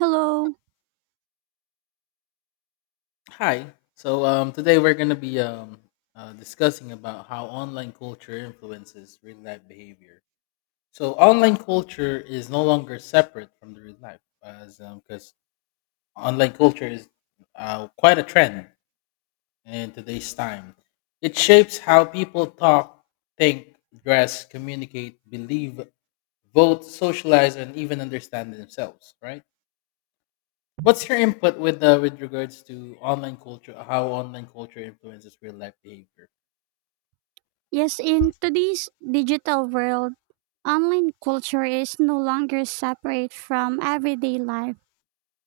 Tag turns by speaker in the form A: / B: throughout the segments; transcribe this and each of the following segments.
A: Hello.
B: Hi. Today we're going to be discussing about how online culture influences real life behavior. So online culture is no longer separate from the real life, as because online culture is quite a trend in today's time. It shapes how people talk, think, dress, communicate, believe, vote, socialize, and even understand themselves. Right. What's your input with regards to online culture? How online culture influences real life behavior?
A: Yes, in today's digital world, online culture is no longer separate from everyday life.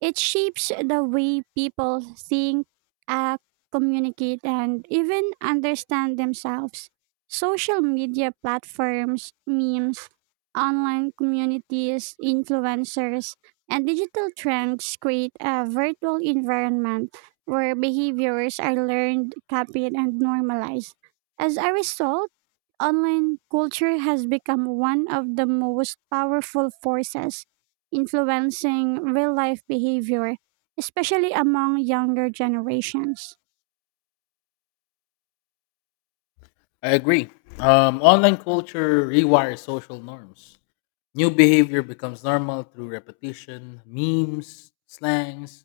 A: It shapes the way people think, act, communicate, and even understand themselves. Social media platforms, memes, online communities, influencers, and digital trends create a virtual environment where behaviors are learned, copied, and normalized. As a result, online culture has become one of the most powerful forces influencing real life behavior, especially among younger generations.
B: I agree. Online culture rewires social norms. New behavior becomes normal through repetition. Memes, slangs,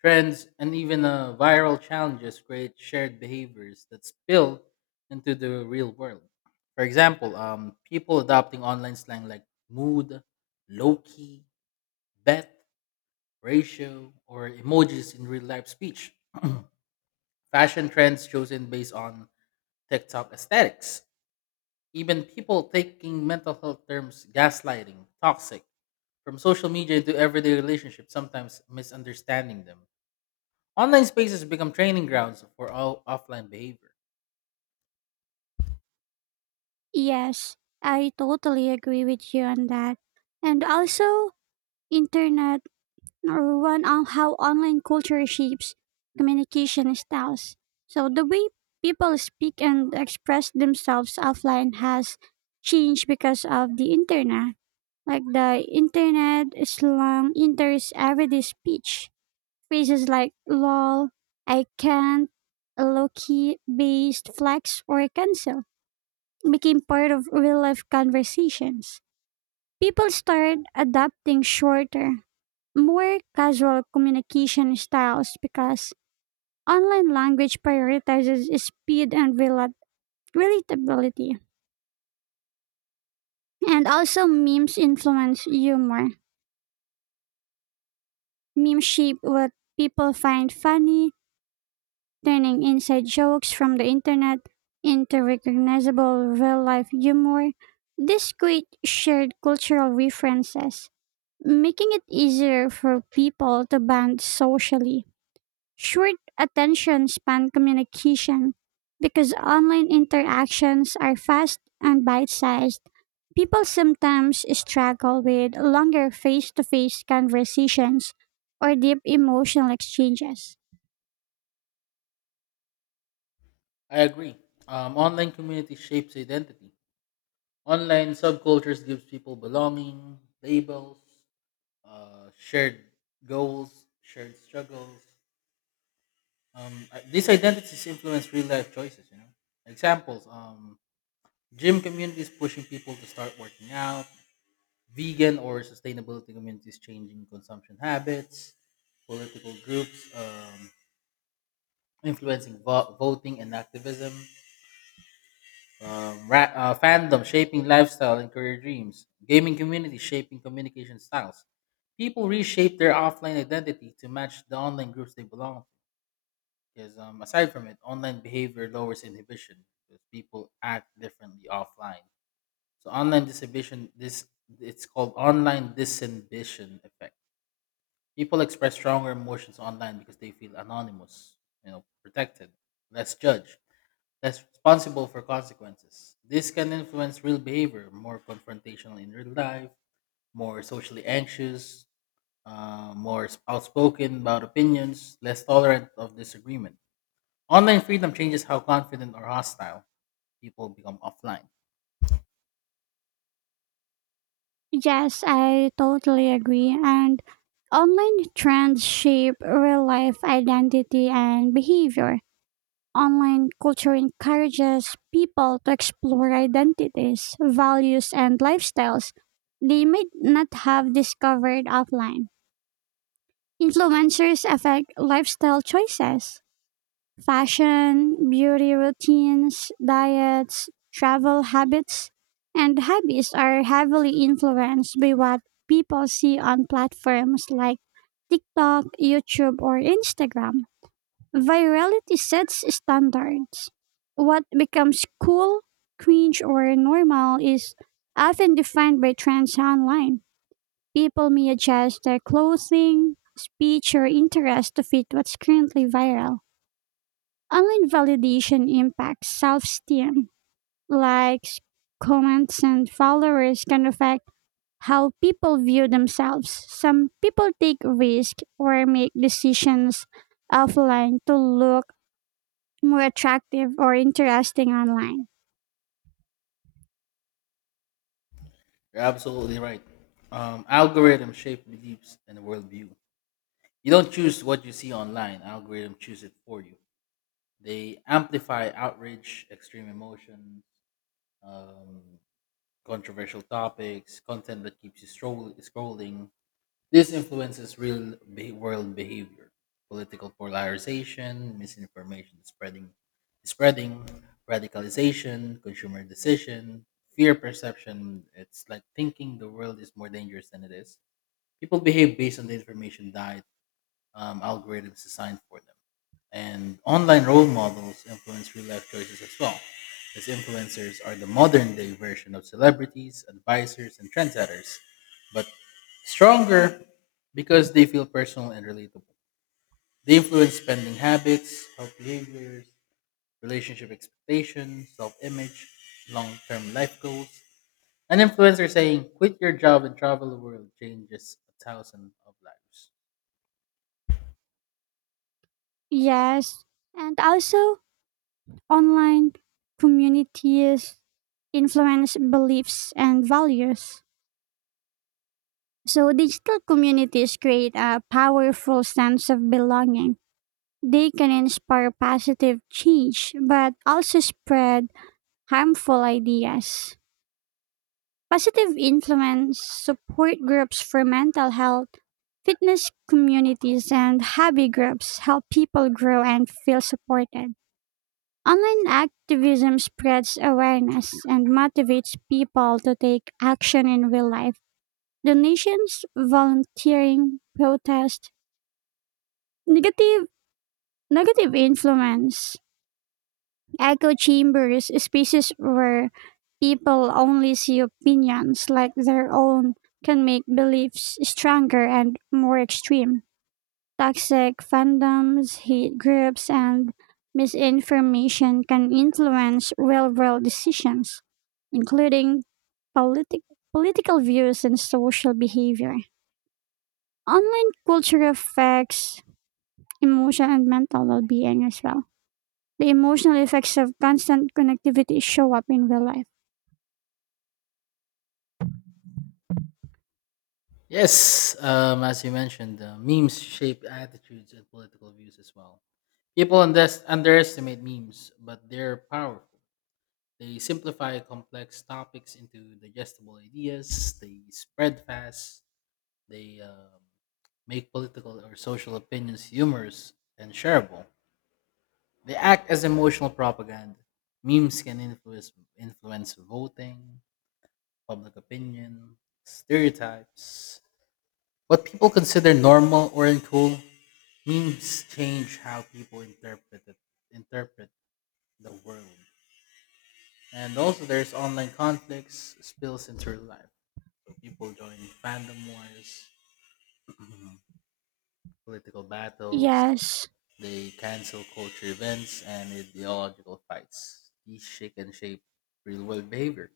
B: trends, and even viral challenges create shared behaviors that spill into the real world. For example, people adopting online slang like mood, low key, bet ratio, or emojis in real life speech. Fashion trends chosen based on TikTok aesthetics. Even people taking mental health terms gaslighting, toxic, from social media into everyday relationships, sometimes misunderstanding them. Online spaces become training grounds for all offline behavior.
A: Yes, I totally agree with you on that. And also, internet or one on how online culture shapes communication styles. So the way people speak and express themselves offline has changed because of the internet. Like the internet slang enters everyday speech phrases like lol, I can't, low-key," based flex, or cancel became part of real life conversations. People started adopting shorter, more casual communication styles because online language prioritizes speed and relatability. And also, memes influence humor. Memes shape what people find funny, turning inside jokes from the internet into recognizable real life humor. This creates shared cultural references, making it easier for people to bond socially. Short attention span communication because online interactions are fast and bite sized. People sometimes struggle with longer face to face conversations or deep emotional exchanges.
B: I agree. Online community shapes identity. Online subcultures gives people belonging, labels, shared goals, shared struggles. These identities influence real life choices. You know, examples: gym communities pushing people to start working out, vegan or sustainability communities changing consumption habits, political groups influencing voting and activism, fandom shaping lifestyle and career dreams, gaming communities shaping communication styles. People reshape their offline identity to match the online groups they belong. Because aside from it, online behavior lowers inhibition because people act differently offline. So online disinhibition, this it's called online disinhibition effect. People express stronger emotions online because they feel anonymous, you know, protected, less judged, less responsible for consequences. This can influence real behavior, more confrontational in real life, more socially anxious, more outspoken about opinions, less tolerant of disagreement. Online freedom changes how confident or hostile people become offline.
A: Yes, I totally agree. And online trends shape real life identity and behavior. Online culture encourages people to explore identities, values, and lifestyles they might not have discovered offline. Influencers affect lifestyle choices, fashion, beauty routines, diets, travel habits, and hobbies are heavily influenced by what people see on platforms like TikTok, YouTube, or Instagram. Virality sets standards. What becomes cool, cringe, or normal is often defined by trends online. People may adjust their clothing, speech, or interest to fit what's currently viral. Online validation impacts self esteem. Likes, comments, and followers can affect how people view themselves. Some people take risks or make decisions offline to look more attractive or interesting online.
B: You're absolutely right. Algorithm shape beliefs and worldview. You don't choose what you see online. Algorithm choose it for you. They amplify outrage, extreme emotions, um, controversial topics, content that keeps you scrolling. This influences world behavior, political polarization, misinformation spreading, spreading, radicalization, consumer decision, fear perception. It's like thinking the world is more dangerous than it is. People behave based on the information diet algorithms designed for them. And online role models influence real life choices as well, as influencers are the modern day version of celebrities, advisors, and trendsetters, but stronger because they feel personal and relatable. They influence spending habits, health behaviors, relationship expectations, self image, long term life goals. An influencer saying, quit your job and travel the world changes a thousand of lives.
A: Yes, and also online communities influence beliefs and values. So, digital communities create a powerful sense of belonging. They can inspire positive change, but also spread harmful ideas. Positive influence support groups for mental health, fitness communities, and hobby groups help people grow and feel supported. Online activism spreads awareness and motivates people to take action in real life. Donations, volunteering, protest, negative influence Echo chambers, spaces where people only see opinions like their own, can make beliefs stronger and more extreme. Toxic fandoms, hate groups, and misinformation can influence real world decisions, including politi- political views and social behavior. Online culture affects emotion and mental well being as well, the emotional effects of constant connectivity show up in real life.
B: Yes, as you mentioned, memes shape attitudes and political views as well. People underestimate memes, but they're powerful. They simplify complex topics into digestible ideas, they spread fast, they make political or social opinions humorous and shareable. They act as emotional propaganda. Memes can influence voting, public opinion, stereotypes. What people consider normal or uncool memes change how people interpret the world. And also, there's online conflicts spills into real life. So people join fandom wars, political battles,
A: Yes,
B: they cancel culture events and ideological fights. These shake and shape real world behavior.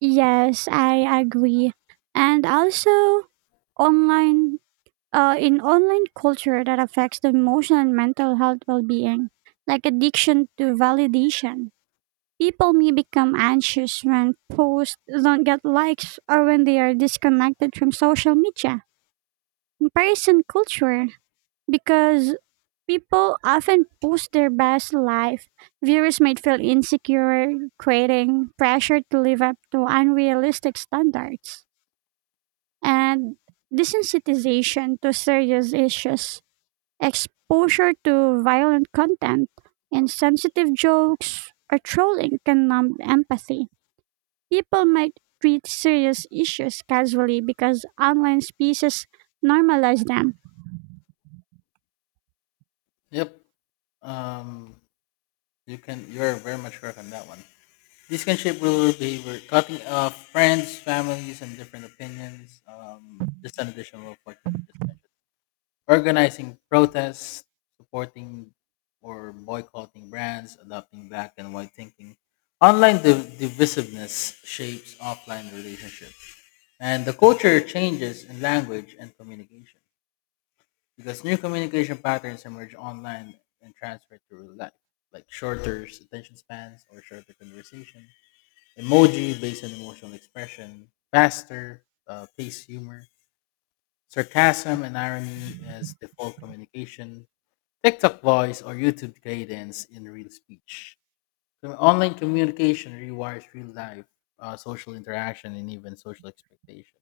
A: yes, I agree. And also online, in online culture that affects the emotional and mental health well-being, like addiction to validation. People may become anxious when posts don't get likes or when they are disconnected from social media. Comparison culture, because people often post their best life. Viewers might feel insecure, creating pressure to live up to unrealistic standards. And desensitization to serious issues, exposure to violent content, insensitive jokes, or trolling can numb empathy. People might treat serious issues casually because online spaces normalize them.
B: Yep. Um, you can. You're very much correct on that one. This can shape rural behavior, cutting off friends, families, and different opinions. Just an additional of what you just mentioned. Organizing protests, supporting or boycotting brands, adopting black and white thinking. Online divisiveness shapes offline relationships. And the culture changes in language and communication because new communication patterns emerge online and transfer to real life, like shorter attention spans or shorter conversation emoji based on emotional expression, faster, pace humor, sarcasm and irony as default communication, TikTok voice or YouTube cadence in real speech. So online communication rewires real life, social interaction, and even social expectation.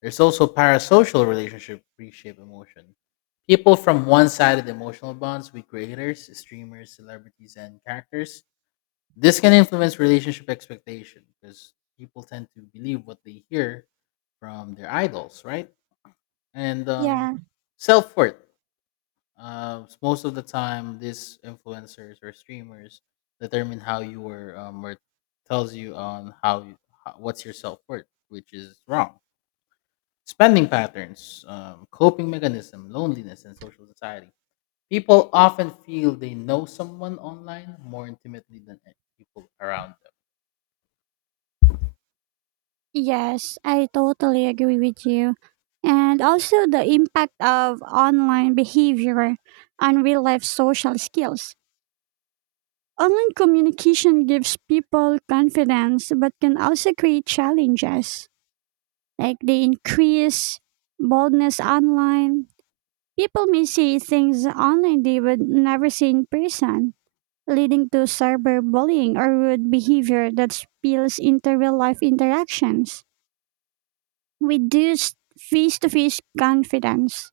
B: There's also parasocial relationship reshape emotion. People from one-sided emotional bonds with creators, streamers, celebrities, and characters, this can influence relationship expectation because people tend to believe what they hear from their idols, right? And
A: Yeah.
B: self worth. Most of the time, these influencers or streamers determine how you were or tells you on how, you, how what's your self worth, which is wrong. Spending patterns, coping mechanism, loneliness, and social society. People often feel they know someone online more intimately than people around them.
A: Yes, I totally agree with you. And also the impact of online behavior on real life social skills. Online communication gives people confidence but can also create challenges. Like they increase boldness online. People may say things online they would never say in person, leading to cyberbullying or rude behavior that spills into real life interactions, reduced face to face confidence.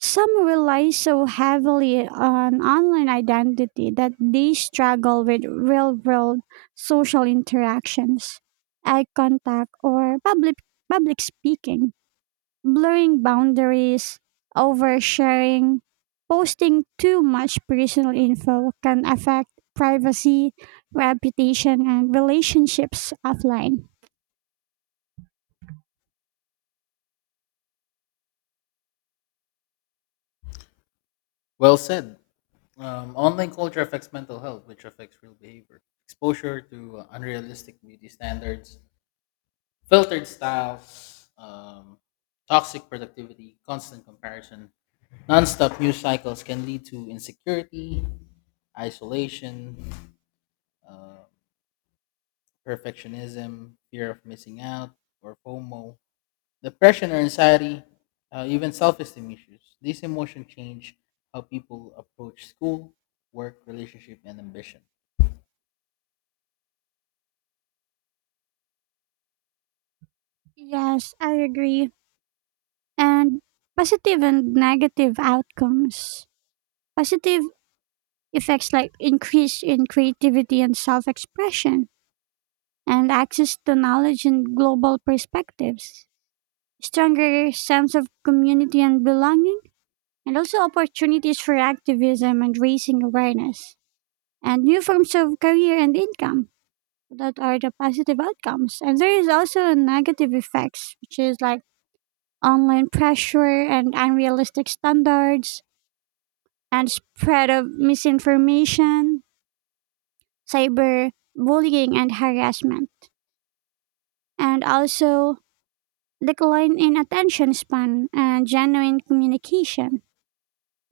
A: Some rely so heavily on online identity that they struggle with real world social interactions, eye contact, or public speaking, blurring boundaries, oversharing. Posting too much personal info can affect privacy, reputation, and relationships offline.
B: Well said. Online culture affects mental health, which affects real behavior. Exposure to unrealistic beauty standards, filtered styles, toxic productivity, constant comparison, nonstop news cycles can lead to insecurity, isolation, uh, perfectionism, fear of missing out, or FOMO, depression or anxiety, even self esteem issues. These emotions change how people approach school, work, relationship, and ambition.
A: Yes, I agree, and positive and negative outcomes. Positive effects like increase in creativity and self-expression and access to knowledge and global perspectives, stronger sense of community and belonging, and also opportunities for activism and raising awareness, and new forms of career and income, that are the positive outcomes. And there is also a negative effects, which is like online pressure and unrealistic standards, and spread of misinformation, cyber bullying and harassment, and also decline in attention span and genuine communication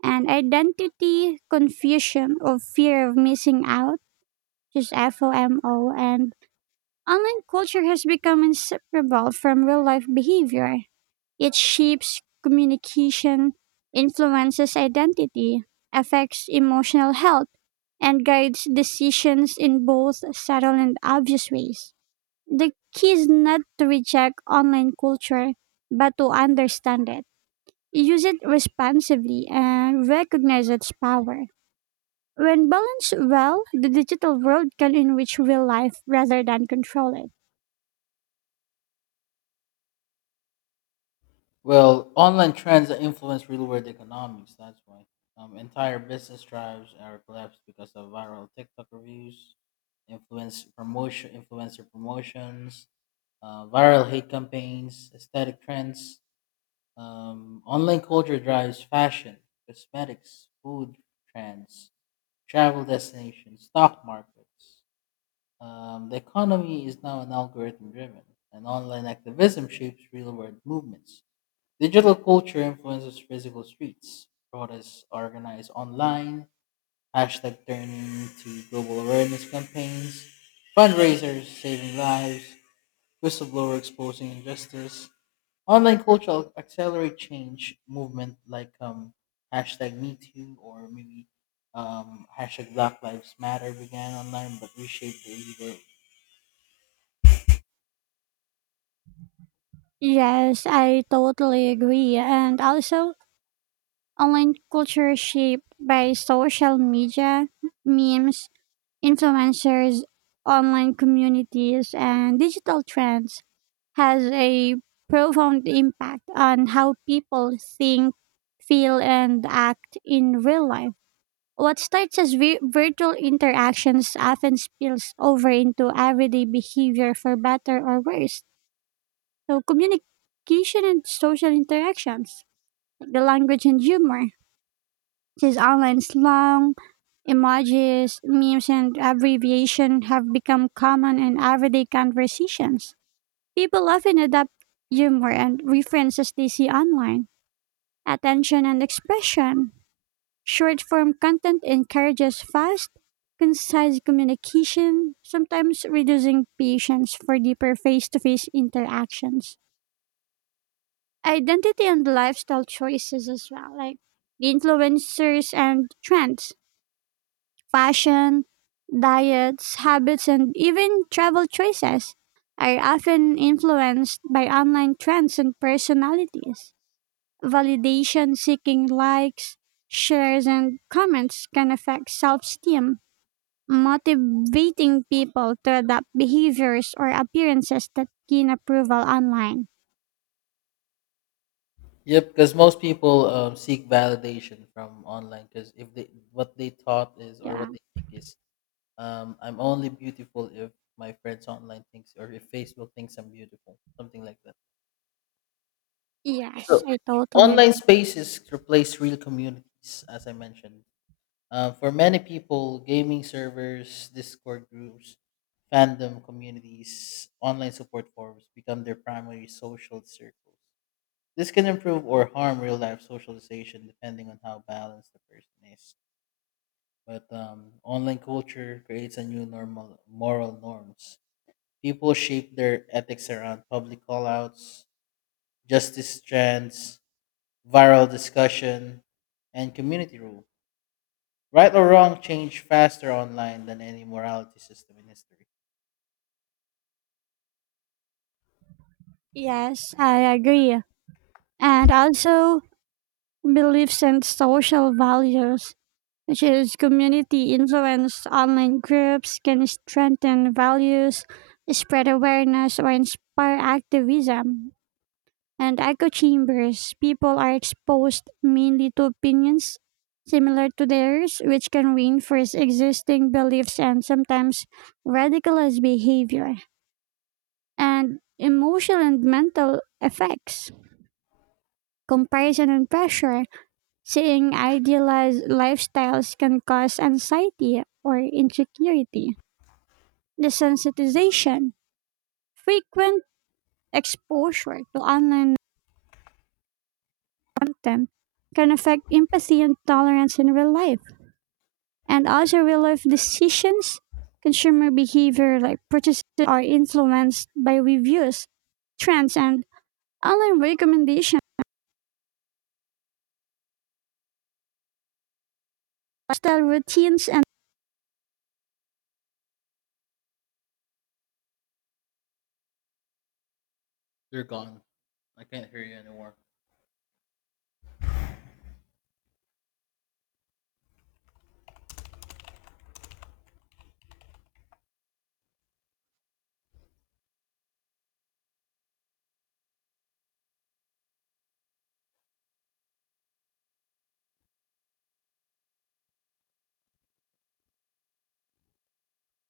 A: and identity confusion of fear of missing out, just FOMO. And online culture has become inseparable from real life behavior. It shapes communication, influences identity, affects emotional health, and guides decisions in both subtle and obvious ways. The key is not to reject online culture, but to understand it. Use it responsibly and recognize its power. When balanced well, the digital world can enrich real life rather than control it.
B: Well, online trends that influence real world economics, that's why. Entire business drives are collapsed because of viral TikTok reviews, influencer promotions, viral hate campaigns, aesthetic trends. Online culture drives fashion, cosmetics, food trends, travel destinations, stock markets. The economy is now an algorithm driven, and online activism shapes real world movements. Digital culture influences physical streets. Protests are organized online, hashtag turning to global awareness campaigns, fundraisers saving lives, whistleblower exposing injustice. Online culture accelerate change movement like hashtag Me Too or maybe hashtag Black Lives Matter began online but reshaped the daily world.
A: Yes, I totally agree. And also, online culture shaped by social media, memes, influencers, online communities, and digital trends has a profound impact on how people think, feel, and act in real life. What starts as virtual interactions often spills over into everyday behavior for better or worse. So, communication and social interactions, like the language and humor, his online slang, emojis, memes, and abbreviation have become common in everyday conversations. People often adapt humor and references they see online. Attention and expression. Short form content encourages fast, concise communication, sometimes reducing patience for deeper face to face interactions. Identity and lifestyle choices as well, like the influencers and trends. Fashion, diets, habits, and even travel choices are often influenced by online trends and personalities. Validation seeking likes, shares, and comments can affect self esteem, motivating people to adopt behaviors or appearances that gain approval online.
B: Yep, because most people seek validation from online because if they what they thought is or
A: Yeah.
B: what they think is. I'm only beautiful if my friends online thinks or if Facebook thinks I'm beautiful, something like that.
A: Yes,
B: So
A: I totally
B: online
A: agree.
B: spaces replace real communities, as I mentioned. For many people, gaming servers, Discord groups, fandom communities, online support forums become their primary social circles. This can improve or harm real life socialization depending on how balanced the person is. But online culture creates a new normal moral norms. People shape their ethics around public callouts, justice trends, viral discussion, and community rule. Right or wrong change faster online than any morality system in history.
A: Yes, I agree. And also, beliefs and social values, which is community influence, online groups can strengthen values, spread awareness, or inspire activism. And echo chambers, people are exposed mainly to opinions similar to theirs, which can reinforce existing beliefs and sometimes radicalize behavior. And emotional and mental effects, comparison and pressure, seeing idealized lifestyles can cause anxiety or insecurity. Desensitization, frequent exposure to online content can affect empathy and tolerance in real life. And also, real life decisions, consumer behavior like purchases are influenced by reviews, trends, and online recommendations, lifestyle routines, and
B: You're gone. I can't hear you anymore.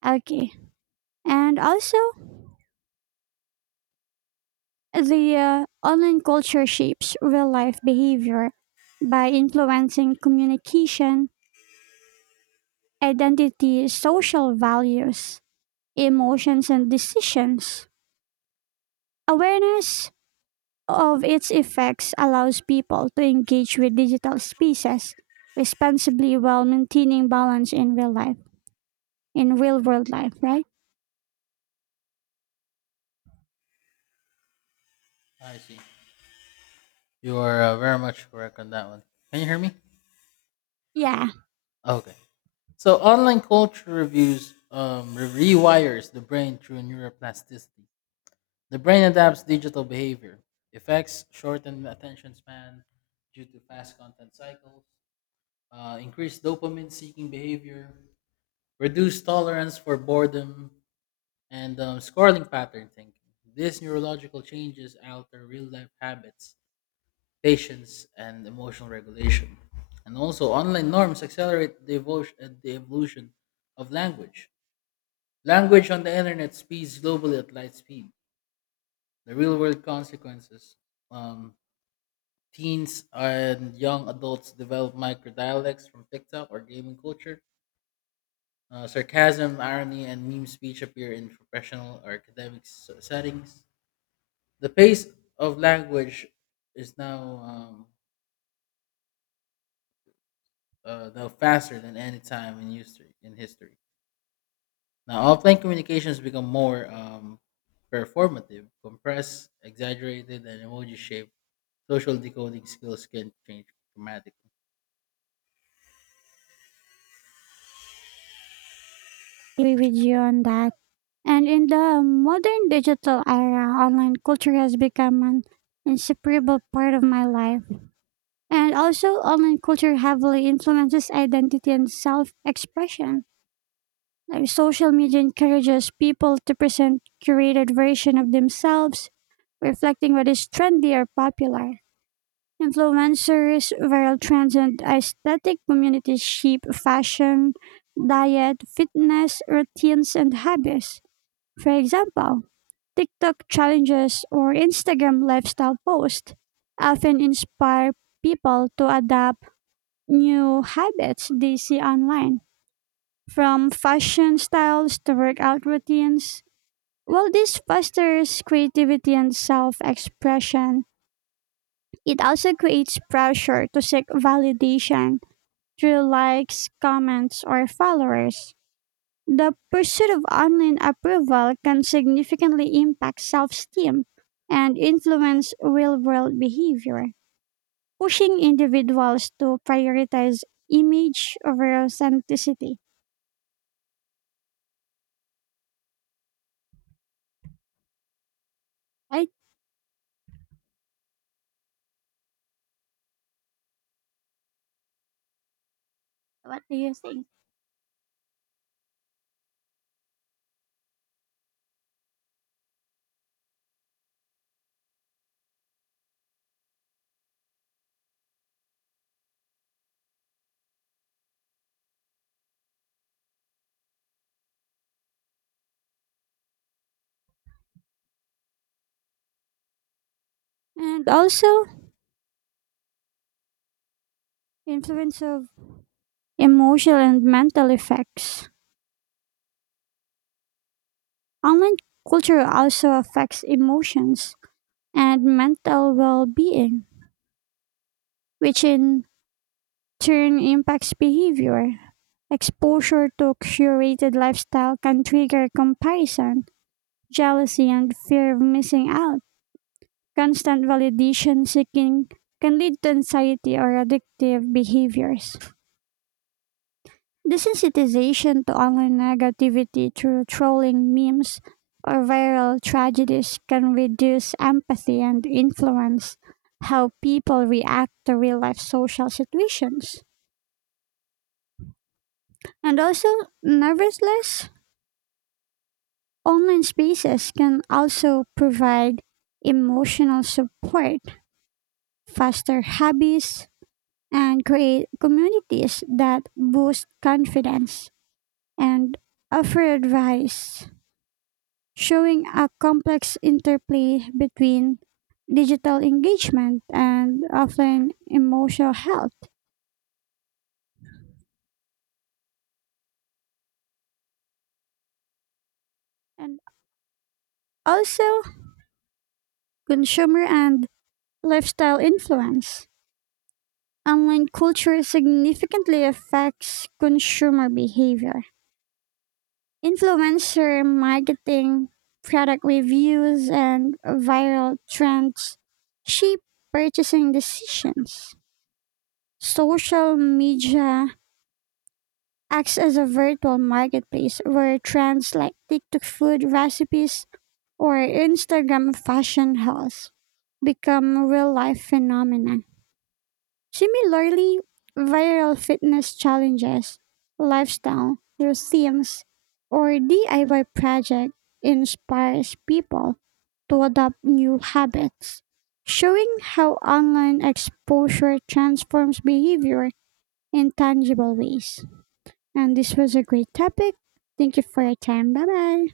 A: okay. And also, the online culture shapes real life behavior by influencing communication, identity, social values, emotions, and decisions. Awareness of its effects allows people to engage with digital spaces responsibly while maintaining balance in real life, in real world life, right?
B: I see. You are very much correct on that one. Can you hear me?
A: Yeah,
B: Okay. So online culture reviews rewires the brain through neuroplasticity. The brain adapts digital behavior. Effects shortened attention span due to fast content cycles, increased dopamine seeking behavior, reduced tolerance for boredom, and scoring pattern thinking. These neurological changes alter real life habits, patience, and emotional regulation. And also, online norms accelerate the evolution of language. Language on the internet speeds globally at light speed. The real world consequences, um, teens and young adults develop micro dialects from TikTok or gaming culture. Sarcasm, irony, and meme speech appear in professional or academic settings. The pace of language is now faster than any time in history. In history, now offline communications become more performative, compressed, exaggerated, and emoji shaped. Social decoding skills can change dramatically.
A: agree with you on that. And in the modern digital era, online culture has become an inseparable part of my life. And also, online culture heavily influences identity and self expression. Like social media encourages people to present curated version of themselves, reflecting what is trendy or popular. Influencers, viral trends, and aesthetic communities shape fashion, diet, fitness, routines, and habits. For example, TikTok challenges or Instagram lifestyle posts often inspire people to adopt new habits they see online, from fashion styles to workout routines. While this fosters creativity and self expression, it also creates pressure to seek validation through likes, comments, or followers. The pursuit of online approval can significantly impact self esteem and influence real world behavior, pushing individuals to prioritize image over authenticity. Right? What do you think? And also, influence of emotional and mental effects. Online culture also affects emotions and mental well being, which in turn impacts behavior. Exposure to curated lifestyle can trigger comparison, jealousy, and fear of missing out. Constant validation seeking can lead to anxiety or addictive behaviors. Desensitization to online negativity through trolling memes or viral tragedies can reduce empathy and influence how people react to real life social situations. And also, nervousness. Online spaces can also provide emotional support, foster hobbies, and create communities that boost confidence and offer advice, showing a complex interplay between digital engagement and offline emotional health. And also, consumer and lifestyle influence. Online culture significantly affects consumer behavior. Influencer marketing, product reviews, and viral trends shape purchasing decisions. Social media acts as a virtual marketplace where trends like TikTok food recipes or Instagram fashion hauls become real life phenomena. Similarly, viral fitness challenges, lifestyle museums, or DIY project inspires people to adopt new habits, showing how online exposure transforms behavior in tangible ways. And this was a great topic. Thank you for your time. Bye bye.